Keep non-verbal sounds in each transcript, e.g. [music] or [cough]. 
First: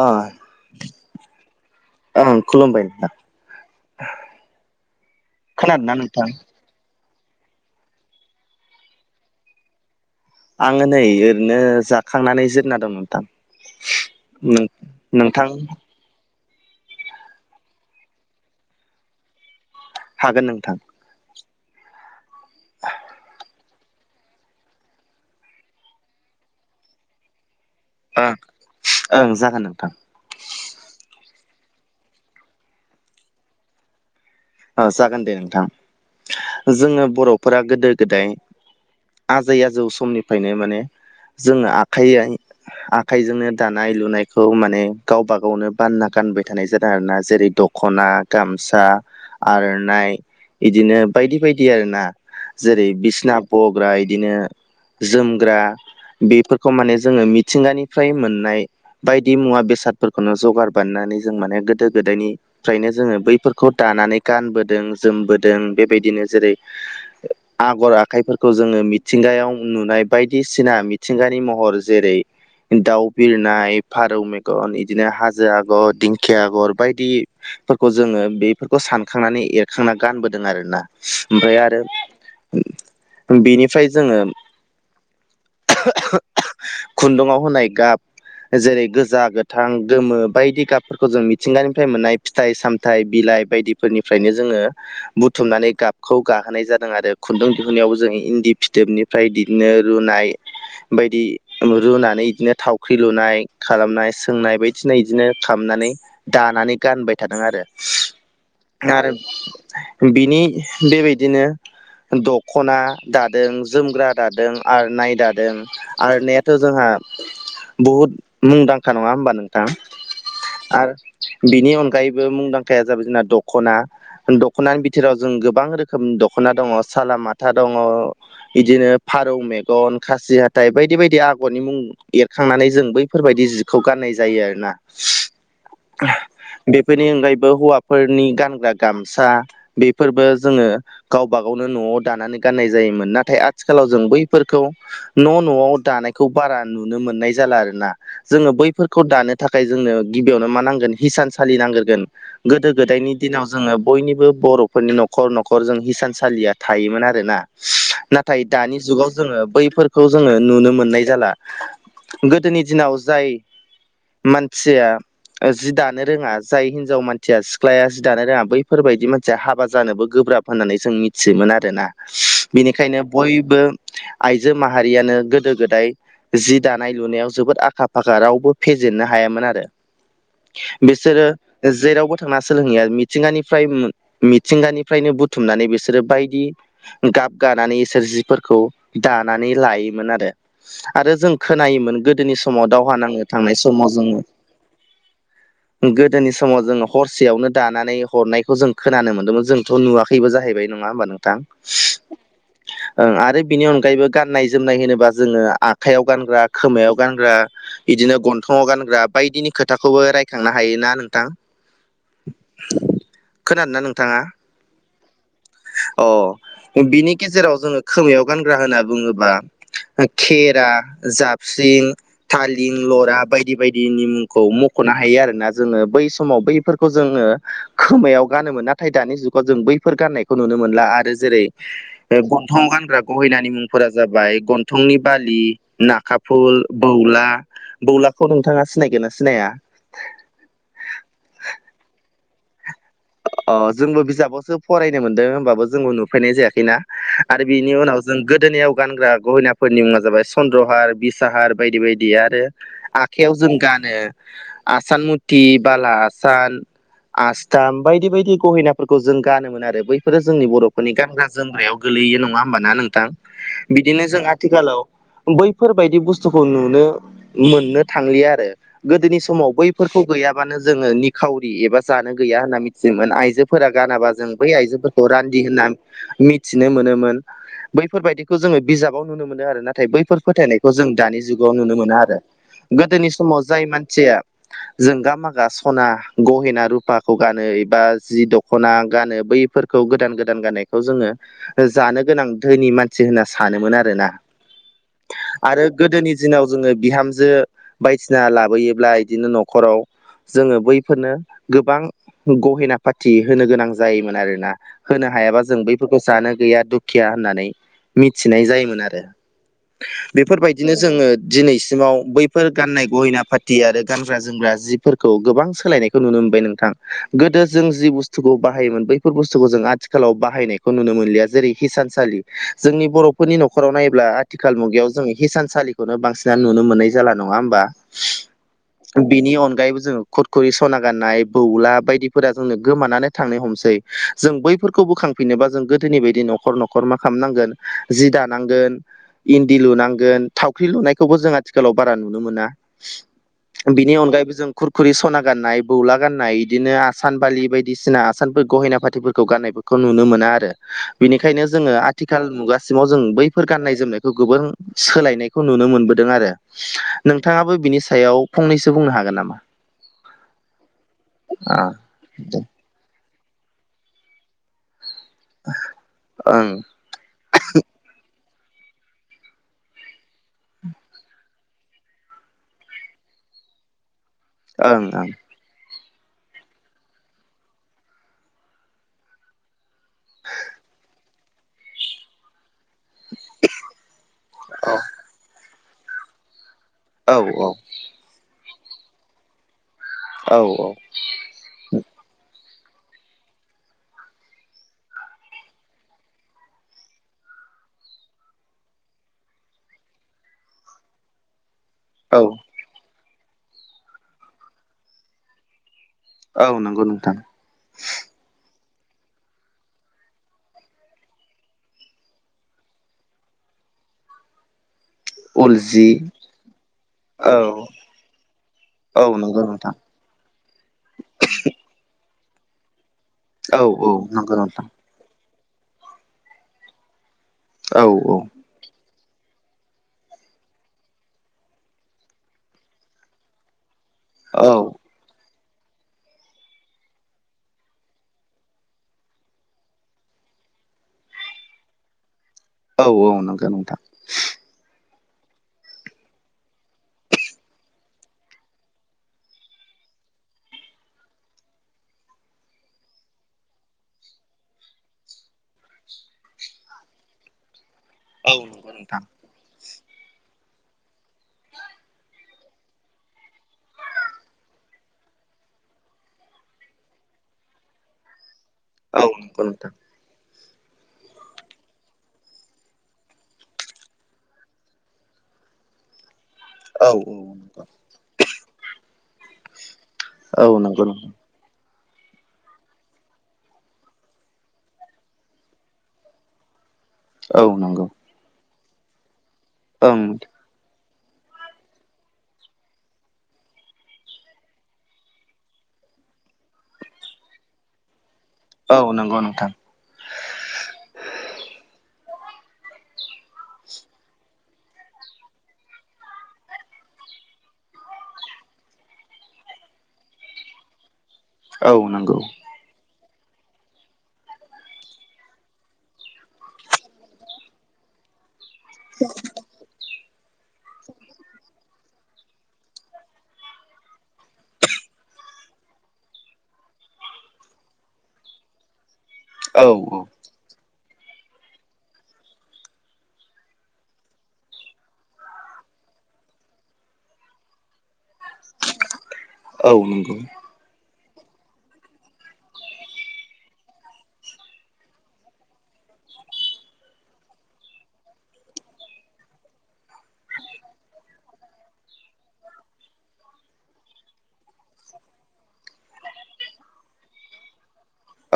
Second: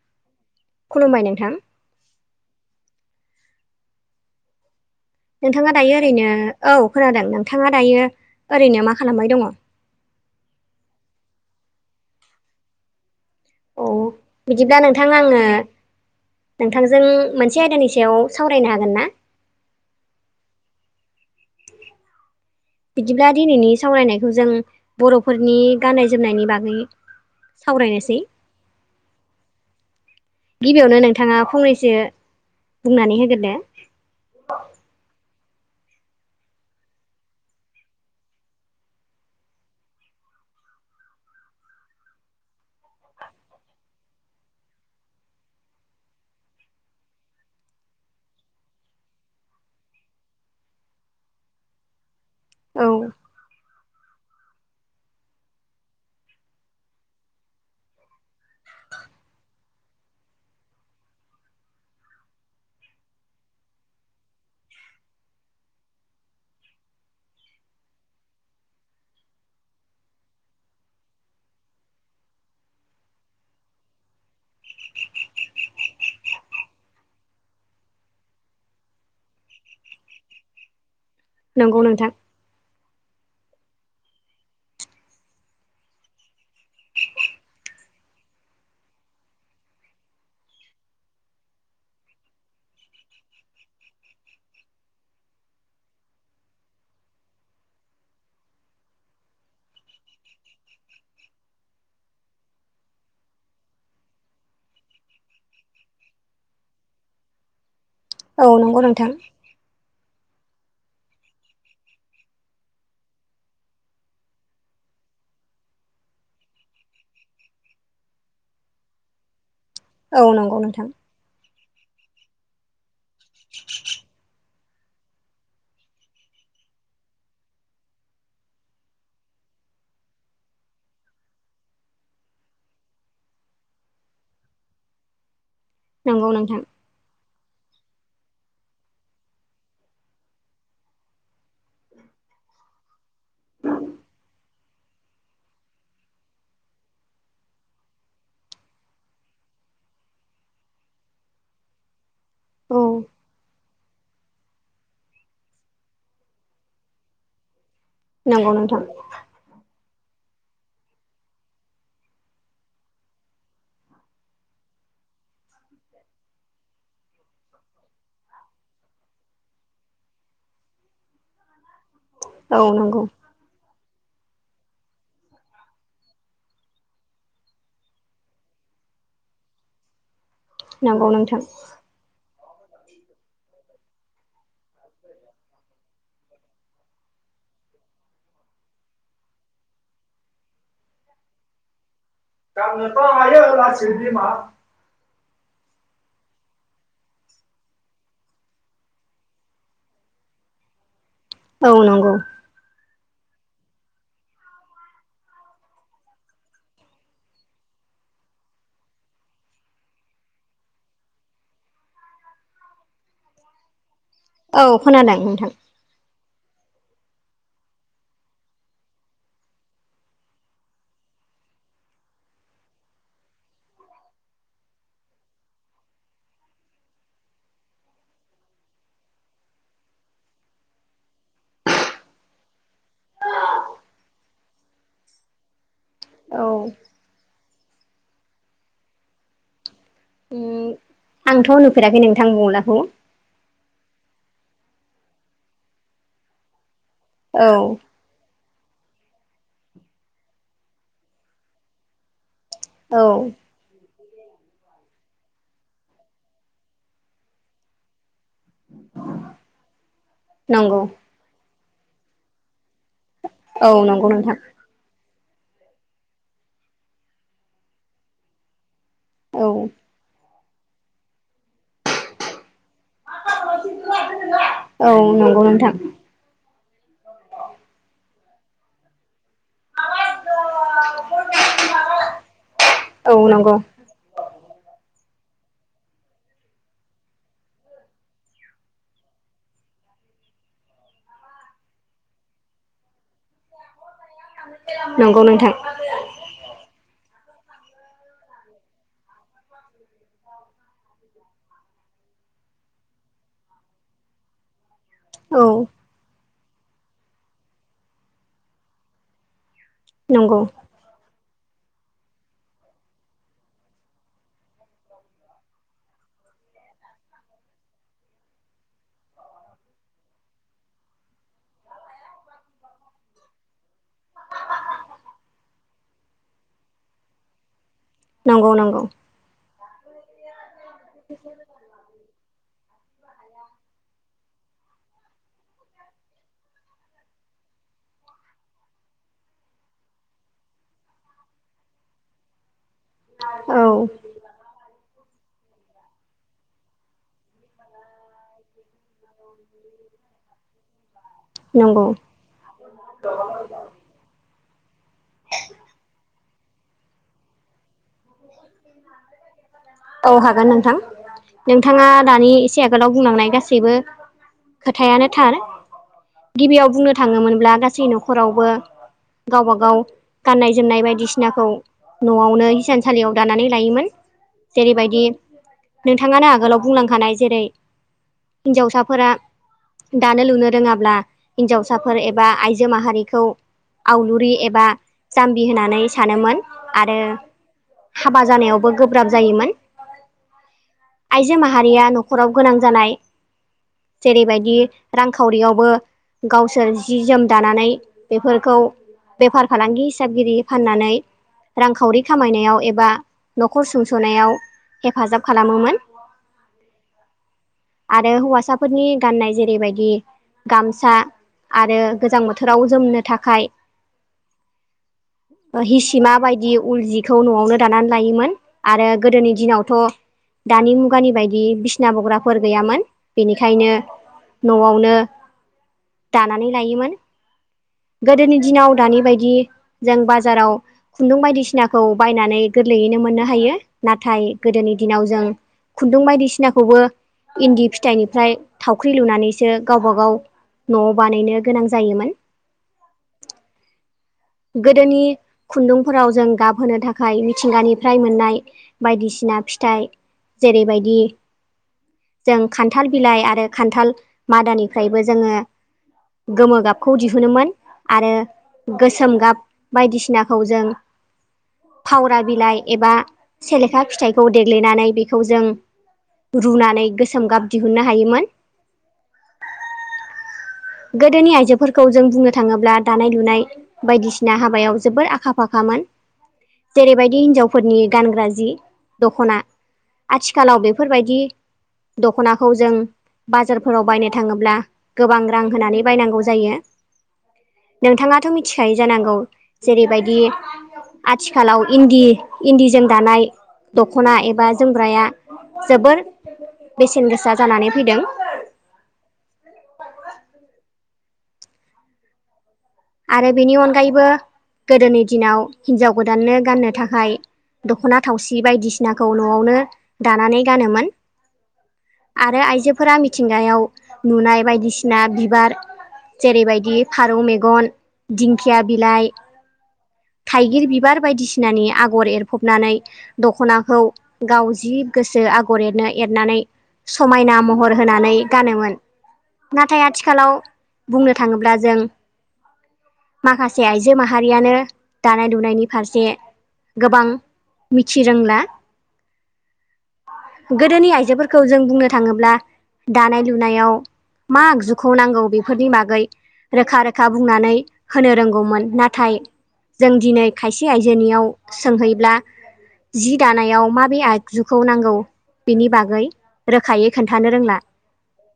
आ खुलुमबाय नोंथां। ओं खुलुमबाय नाथां ह । नोंथाङा दायो ओरैनो औ खोनादों नोंथाङा दायो ओरैनो मा खालामबाय दङ? आङो नै ओरैनो जाखांनानै जिरना दं नोंथां। अ बिदिब्ला नोंथां आङो नोंथांजों मोनसे आयदानि सायाव सावरायनो हागोन ना? हागोन नोंथां । बिदिब्ला दिनैनि सावरायनायखौ जों बर'फोरनि गाननाय जोमनायनि बागै सावरायनोसै ओं ओं जागोन नोंथां। गिबियावनो नोंथाङा फंनैसो बुंनानै होग्रोदो । अ जागोन दे नोंथां। जोङो बर'फोरा गोदो गोदाय आजै आजौ समनिफ्रायनो माने जोङो आखाइ आखाइजोंनो दानाय लुनायखौ माने गावबा गावनो बानना गानबाय थानाय जादों आरोना जेरै दख खना गामसा आर'नाइ इदिनो बायदि बायदि आरो ना। औ जेरै बिसना बग्रा इदिनो जोमग्रा बेफोरखौ माने जोङो मिथिंगानिफ्राय मोननाय बायदि मुवा बेसाद फोरखौनो जगार बानायनानै जों माने गोदो गोदायनिफ्रायनो जोङो बैफोरखौ दानानै गानबोदों जोमबोदों बेबायदिनो जेरै [inaudible] आगर आखाइफोरखौ जोङो मिथिंगायाव नुनाय बायदिसिना मिथिंगानि महर जेरै दाउ बिरनाय, फारौ मेगन बिदिनो हाजो आगर, दिंखिया आगर बायदि फोरखौ जोङो बेफोरखौ सान खांनानै एरखांना गानबोदों आरो ना ओमफ्राय नंगौ आरो नोंथां बेनिफ्राय जोङो खुन्दुाव होनाय गाब जेरै गोजा गोथां गोमो बायदि गाबफोरखौ जों मिथिंगानिफ्राय मोननाय फिथाइ साम थाय बिलाइ बायदिफोरनिफ्रायनो जोङो बुथुमनानै गाबखौ गाहोनाय जादों आरो खुन्दुं दिहुननायाव जों इन्दि फिथोबनि फ्राय बिदिनो रुनाय बायदि रुनानै बिदिनो थावख्रि लुनाय खालामनाय सोंनाय बायदि [unintelligible] बिदिनो खालामनानै दानानै गानबाय थादों आरो । औ नंगौ नोंथां आरो बिनि बेबायदिनो दख'ना दादों, जोमग्रा दादों, आर'नाय दादों आर'नायाथ' जोंहा बहुद मुंदांखा नङा होमबा नोंथां औ नंगौ नोंथां आरो बिनि अनगायैबो मुंदांखाया जाबाय जोंना दख'ना दख'नानि बिथोराव जों गोबां रोखोम दख'ना दङ सालामाथा दङ बिदिनो फारौ मेगन खासि हाथाइ बायदि बायदि आगरनि मुं एरखांनानै जों बैफोरबायदि जिखौ गान्नाय जायो आरो ना नंगौ नोंथां बेनि अनगायैबो हौवाफोरनि गानग्रा गामसा बेफोरबो जोङो गावब गावनो न'आव दानानै गाननाय जायोमोन नाथाय आथिखालाव जों बैफोरखौ न' न'आव दानायखौ बारा नुनो मोननाय जाला आरो ना जोङो बैफोरखौ दानो थाखाय जोंनो गिबियावनो मा नांगोन हिसानसालि नांग्रोगोन गोदो औ गोदायनि दिनाव जोङो बयनिबो बर'फोरनि न'खर न'खर जों हिसानसालिया थायोमोन आरोना नाथाय नंगौ दानि नोंथां जुगाव जोङो बैफोरखौ जोङो नुनो मोननाय जाला गोदोनि दिनाव जाय मानसिया जि दानो रोङा जाय हिनजाव मानसिया सिख्लाया जि दानो रोङा बैफोरबायाददि मानसिया हाबा जानोबो गोब्राब होननानै जों मिथियोमोन आरो ना औ बेनिखायनो नंगौ बयबो आइजो माहारियानो गोदो गोदाय जि दानाय लुनायाव जोबोद आखा फाखा रावबो फेजेननो हायामोन आरो नंगौ बिसोरो नोंथां जेरावबो थांना स सोलोंनाया मिथिंगानिफ्राय मिथिंगानिफ्रायनो बुथुमनानै बिसोरो बायदि गाब गानानै इसोर जिफोरखौ दानानै लायोमोन आरो आरो जों खोनायोमोन गोदोनि समाव दावहा नांनो थांनाय समाव जोङो गोदोनि समाव जोङो हर सेयावनो दानानै हरनायखौ जों खोनानो मोन्दोंमोन जोंथ' नुवाखैबो जाहैबाय नङा होमबा नों थां औ नंगौ ओं आरो बिनि अनगायैबो गाननाय जोमनाय होनोबा जोङो आखायाव गानग्रा खोमायाव गानग्रा बिदिनो गन्थङाव गानग्रा बायदिनि खोथाखौबो रायखांनो हायोना नोंथां खोनादोंना नोंथाङा औ खोनादों नोंथां अ बिनि गेजेराव जोङो खोमायाव गानग्रा होनना बुङोबा खेरा जाबस्रिं थालम लरा बायदि बायदिनि मुंखौ मख'नो हायो आरोोना जोङो बै समाव बैफोरखौ जोङो खोमायाव गानोमोन नाथाय दानि जुगाव जों बैफोर गाननायखौ नुनो मोनला आरो जेरै गन्थं गानग्रा गहैनि मुंफोरा जाबाय गन्थंनि बालि ना औ खााफुल बौला बौलाखौ नोंथाङा सिनायगोन ना सिनाया उम आंथ' नुफेराखै नोंथां बंलाखौ अ जोंबो बिजाबावसो फरायनो मोनदों होनबाबो जोंबो नुफैनाय जायाखैना आरो औ बिनि उनाव जों गोदोोनायाव गानग्रा गहिनाफोरनि मुङा जाबाय चन्द्रहार बिसाहार बायदि बायदि आरो औ आखाइयाव जों गानो आसान मुति बाला हासान आस्थाम बायदि बायदि गहेनाफोरखौ जों गानोमोन आरो बैफोरो जोंनि नंगौ बर'फोरनि गानग्रा जोमग्रायाव गोलैयो नङा होमबाना नोंथां औ बिदिनो नंगौ जों नोंथां आथिखालाव बैफोरबायदि बुस्थुखौ नुनो मोननो थांलिया आरो गोदोनि औ समाव बैफोरखौ गैयाबानो जोङो निखावरि एबा जानो गैया होननानै मि दोंमोन आइजोफोरा गानाबा जों बै औ आइजोफोरखौ रान्दि नंगौ नोंथां होननानै मि मिथिनो मोनोमोन बैफोरबायदिखौ जोङो बिजाबाव नुनो मोनो आरो नाथाय बैफोर फोथायनायखौ जों दानि जुगाव नुनो मोनो आरो गोदोनि औ समाव नंगौ जाय मानसि जोंगा मागा सना गहेना रुपाखौ गानो बा जि दख'ना गानो बैफोरखौ गोदान गोदान गाननायखौ जोङो जानो गोनां धोनि मानसि होनना सानोमोन आरो ना नंगौ नोंथां गोदोनि दिनाव जोङो बिहामजो बायसिना लाबोयोब्ला बिदिनो न'खराव जोङो बैफोरनो गोबां गहेना पाति होनो गोनां जायोमोन आरोना होनो हायाबा औ जों बैफोरखौ जानो गैया दुख थिया होननानै मिथिनाय जायोमोन आरो नंगौ बेफोरबायदिनो जो जोङो दिनैसिमाव बैफोर गाननाय गहिना पाटि आरो गानग्रा जोमग्रा जि फोरखौ गोबां सोलायनायखौ नुनो मोनबाय नोंथां गोदो जों जि बुस्थुखौ बाहायोमोन बेफोर बुस्थुखौ जों आथिखालाव बाहायनायखौ नुनो मोनलिया जेरै हिसानसालि जोंनि बर'फोरनि न'खराव नायोब्ला आथिखाल मुगायाव जों हिसानसालिखौनो बांसिनना नुनो मोननाय जाला नङा होमबा नोंगौ नोंगौ बेनि अनगायैबो जोङो खुर कुरि सना गाननाय खौ आ बायदिफोरा जोंनो गोमानानै थांनो हमसै जों बैफोरखौ बोखांफिनोबा जों गोदोनि बायदि न'खर न'खर खरमा खालामनांगोन जि दानांगोन इन्दि लुनांगोन थावख्रि लुनायखौबो जों आथिखालाव बारा नुनो मोना औ बिनि अनगायैबो जों खुरखुरि सना गाननाय बौला गाननाय इदिनो आसान बालि बायदिसिना आसानफोर गहेना फाथिफोरखौ गाननायफोरखौ नुनो मोना आरो बेनिखायनो जोङो नंगौ आथिखाल आथिखाल मुगासिमाव जों बैफोर गान्नाय जोमनायखौ गोबोर सोलायनायखौ नुनो मोनबोदों आरो नोंथाङाबो बिनि सायाव फंनैसो बुंनो हागोन नामा? औ हागोन नोंथां नोंथाङा दानि एसे आगोलाव बुंलांनाय गासैबो खोथायानो थार ओं गिबियाव बुंनो थाङोमोनब्ला गासै न'खरावबो गावब गाव गाननाय जोमनाय बायदिसिनाखौ न'आवनो हिसानसालियाव दानानै लायोमोन ओं जेरैबायदि ओं नोंथाङानो आगोलाव बुंलांखानाय जेरै हिनजावसाफोरा दानो लुनो रोङाब्ला हिनजावसाफोर एबा आइजो जो माहारिखौ आवलुरि एबा जाम्बि होननानै सानोमोन आरो औ हाबा जानायावबो गोब्राब जायोमोन औ औ आइजो माहारिया न'खराव गोनां जानाय जेरैबायदि रांखावरियावबो गावसोर जि जोम दानानै बेफोरखौ बेफार फालांगि हिसाबगिरि फाननानै। रांखावरि औ खामायनायाव एबा न'खर सुंस'नायाव हेफाजाब खालामोमोन। औ नोंगौ नोंथां। आरो हौवासाफोरनि गाननाय जेरैबायदि। गामसा आरो गोजां बोथोराव जोमनो थाखाय। उल ओ जि हिसिमा बायदि उल जिखौ औ न'आवनो दानानै लायोमोन। आरो औ गोदोनि नंगौ दिनावथ' नोंथां दानि मुगानि बायदि बिसना बग्राफोर गैयामोन। औ बेनिखायनो औ नंगौ नोंथां न'आवनो। दानानै लायोमोन औ गोदोनि दिनाव दानि बायदि। जों बाजाराव खुन्दुं बायदिसिनाखौ बायनानै गोरलैयैनो मोननो हायो। नाथाय औ गोदोनि दिनाव जों। खुन्दुं बायदिसिनाखौबो इन्दि फिथाइनिफ्राय थावख्रि लुनानैसो गावबा गाव। न'आव बानायनो गोनां जायोमोन। औ औ नोंगौ नोंथां। गोदोनि खुन्दुंफोराव जों गाबहोनो थाखाय मिथिंगानिफ्राय मोननाय। बायदिसिना फिथाइ जेरैबायदि। जों खान्थाल बिलाइ आरो खान्थाल मादानिफ्रायबो जोङो गोमो गाबखौ दिहुनोमोन आरो औ नंगौ नोंथां गोसोम गाब बायदिसिनाखौ जों फावरा बिलाइ एबा। सेलेखा फिथाइखौ देग्लिनानै बेखौ जों रुनानै गोसोम गाब दिहुननो हायोमोन। औ नोंगौ नोंथां। गोदोनि आइजोफोरखौ जों बुंनो थाङोब्ला दानाय लुनाय। बायदिसिना हाबायाव जोबोर आखा फाखामोन। औ जेरैबायदि हिनजावफोरनि गानग्रा जि दख'ना। औ आथिखालाव नंगौ नोंथां बेफोरबायदि। दख'नाखौ जों बाजारफोराव बायनो थाङोब्ला गोबां रां। होनानै बायनांगौ जायो औ नंगौ नोंथांङाथ' मिथिखायो जानांगौ। ओं जेरैबायदि। आथिखालाव इन्दि इन्दिजों दानाय दख'ना एबा जोमग्राया। जोबोर बेसेन गोसा जानानै फैदों। औ नोंगौ नोंथां। आरो बेनि अनगायैबो गोदोनि दिनाव हिनजाव गोदाननो गाननो थाखाय। दख'ना थावसि बायदिसिनाखौ न'आवनो दानानै गानोमोन। औ नंगौ आरो आइजोफोरा मिथिंगायाव नुनाय बायदिसिना बिबार। जेरैबायदि फारौ मेगन दिंखिया बिलाइ। थाइगिर बिबार बायदिसिनानि आगर एरफबनानै। दखनाखौ गाव जि गोसो आगर एरनो एरनानै। समायना महर होनानै गानोमोन। औ नाथाय आथिखालाव बुंनो थाङोब्ला जों। माखासे आइजो माहारियानो दानाय लुनायनि फारसे। गोबां मिथि रोंला। औ नोंगौ। गोदोनि आइजोफोरखौ जों बुंनो थाङोब्ला दानाय लुनायाव। मा आगजुखौ नांगौ बेफोरनि बागै रोखा रोखा बुंनानै। होनो रोंगौमोन नाथाय जों दिनै खायसे आयजोनियाव सोंहैब्ला। जि दानायाव माबे आगजुखौ नांगौ। बिनि बागै रोखायै खोन्थानो रोंला।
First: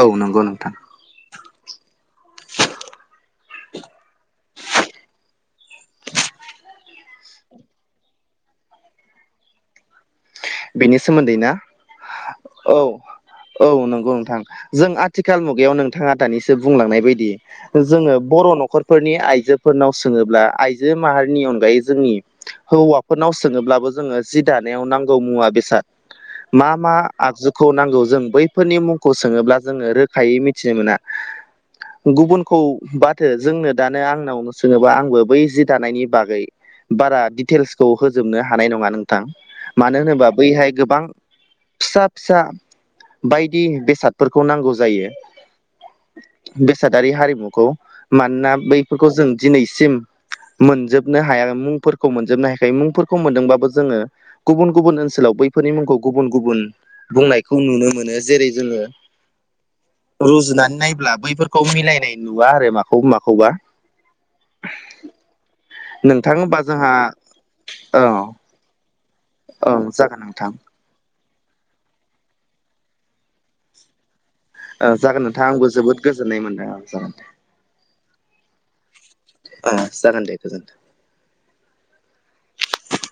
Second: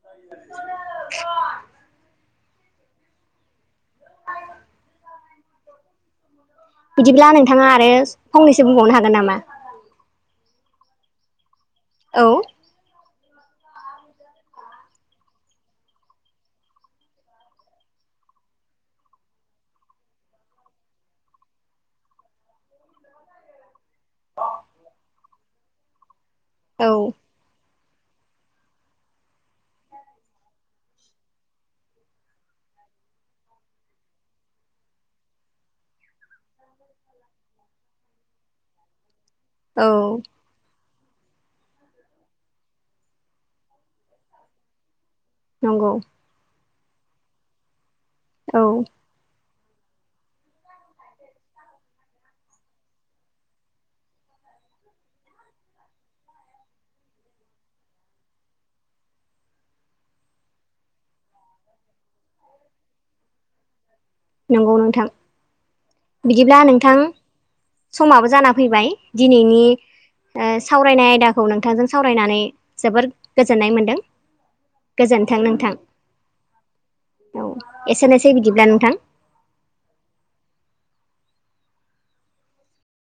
औ नोंगौ नोंथां। [unintelligible] [inaudible] बिदिब्ला नोंथाङा आरो फंनैसो बुंबावनो हागोन नामा बेनि सोमोन्दै ना औ औ औ नंगौ नोंथां जों आथिखाल मुगायाव नोंथाङा दानिसो बुंलांनाय बायदि जोङो बर' न'खरफोरनि आइजोफोरनाव सोङोब्ला आइजो माहारिनि अनगायै जोंनि हौवाफोरनाव सोङोब्लाबो जोङो जि दानायाव नांगौ मुवा बेसाद मा औ मा आगजुखौ नांगौ जों बै फोरनि मुंखौ सोङोब्ला जोङो रोखायै मिथिनो मोना गुबुनखौ बाथो जोंनो दानो आंनाव सोङोबा आंबो बै जि दानायनि बागै बारा डिटेल्सखौ होजोबनो हानाय नङा नोंथां औ मानो होनोबा बैहाय गोबां फिसा फिसा बायदि बेसादफोरखौ नांगौ जायो नंगौ बेसादारि हारिमुखौ मानोना औ बैफोरखौ जों दिनैसिम मोनजोबनो हायाै मुंफोरखौ मोनजोबनो हायाखै मुंफोरखौ मोनदोंबाबो जोङो गुबुन गुबुन ओनसोलाव बैफोरनि मुंखौ गुबुन गुबुन बुंनायखौ नुनो मोनो जेरै जोङो रुजुनानै नायब्ला बैफोरखौ मिलायनाय नुवा आरो माखौ माखौबा नंगौ नोंथां नोंथां बिदिब्ला होमबा नोंथां जोंहा औ समाबो जाना फैबाय दिनैनि औ जागोन ओ नोंथां सावरायनाय आयदाखौ नोंथांजों सावरायनानै जोबोर गोजोननाय मोन्दों ओ जागोन नोंथां आंबो जोबोद गोजोननाय मोनदों ओ जागोन औ एसेनोसै बिदिब्ला नोंथां ओ जागोन दे गोजोनथों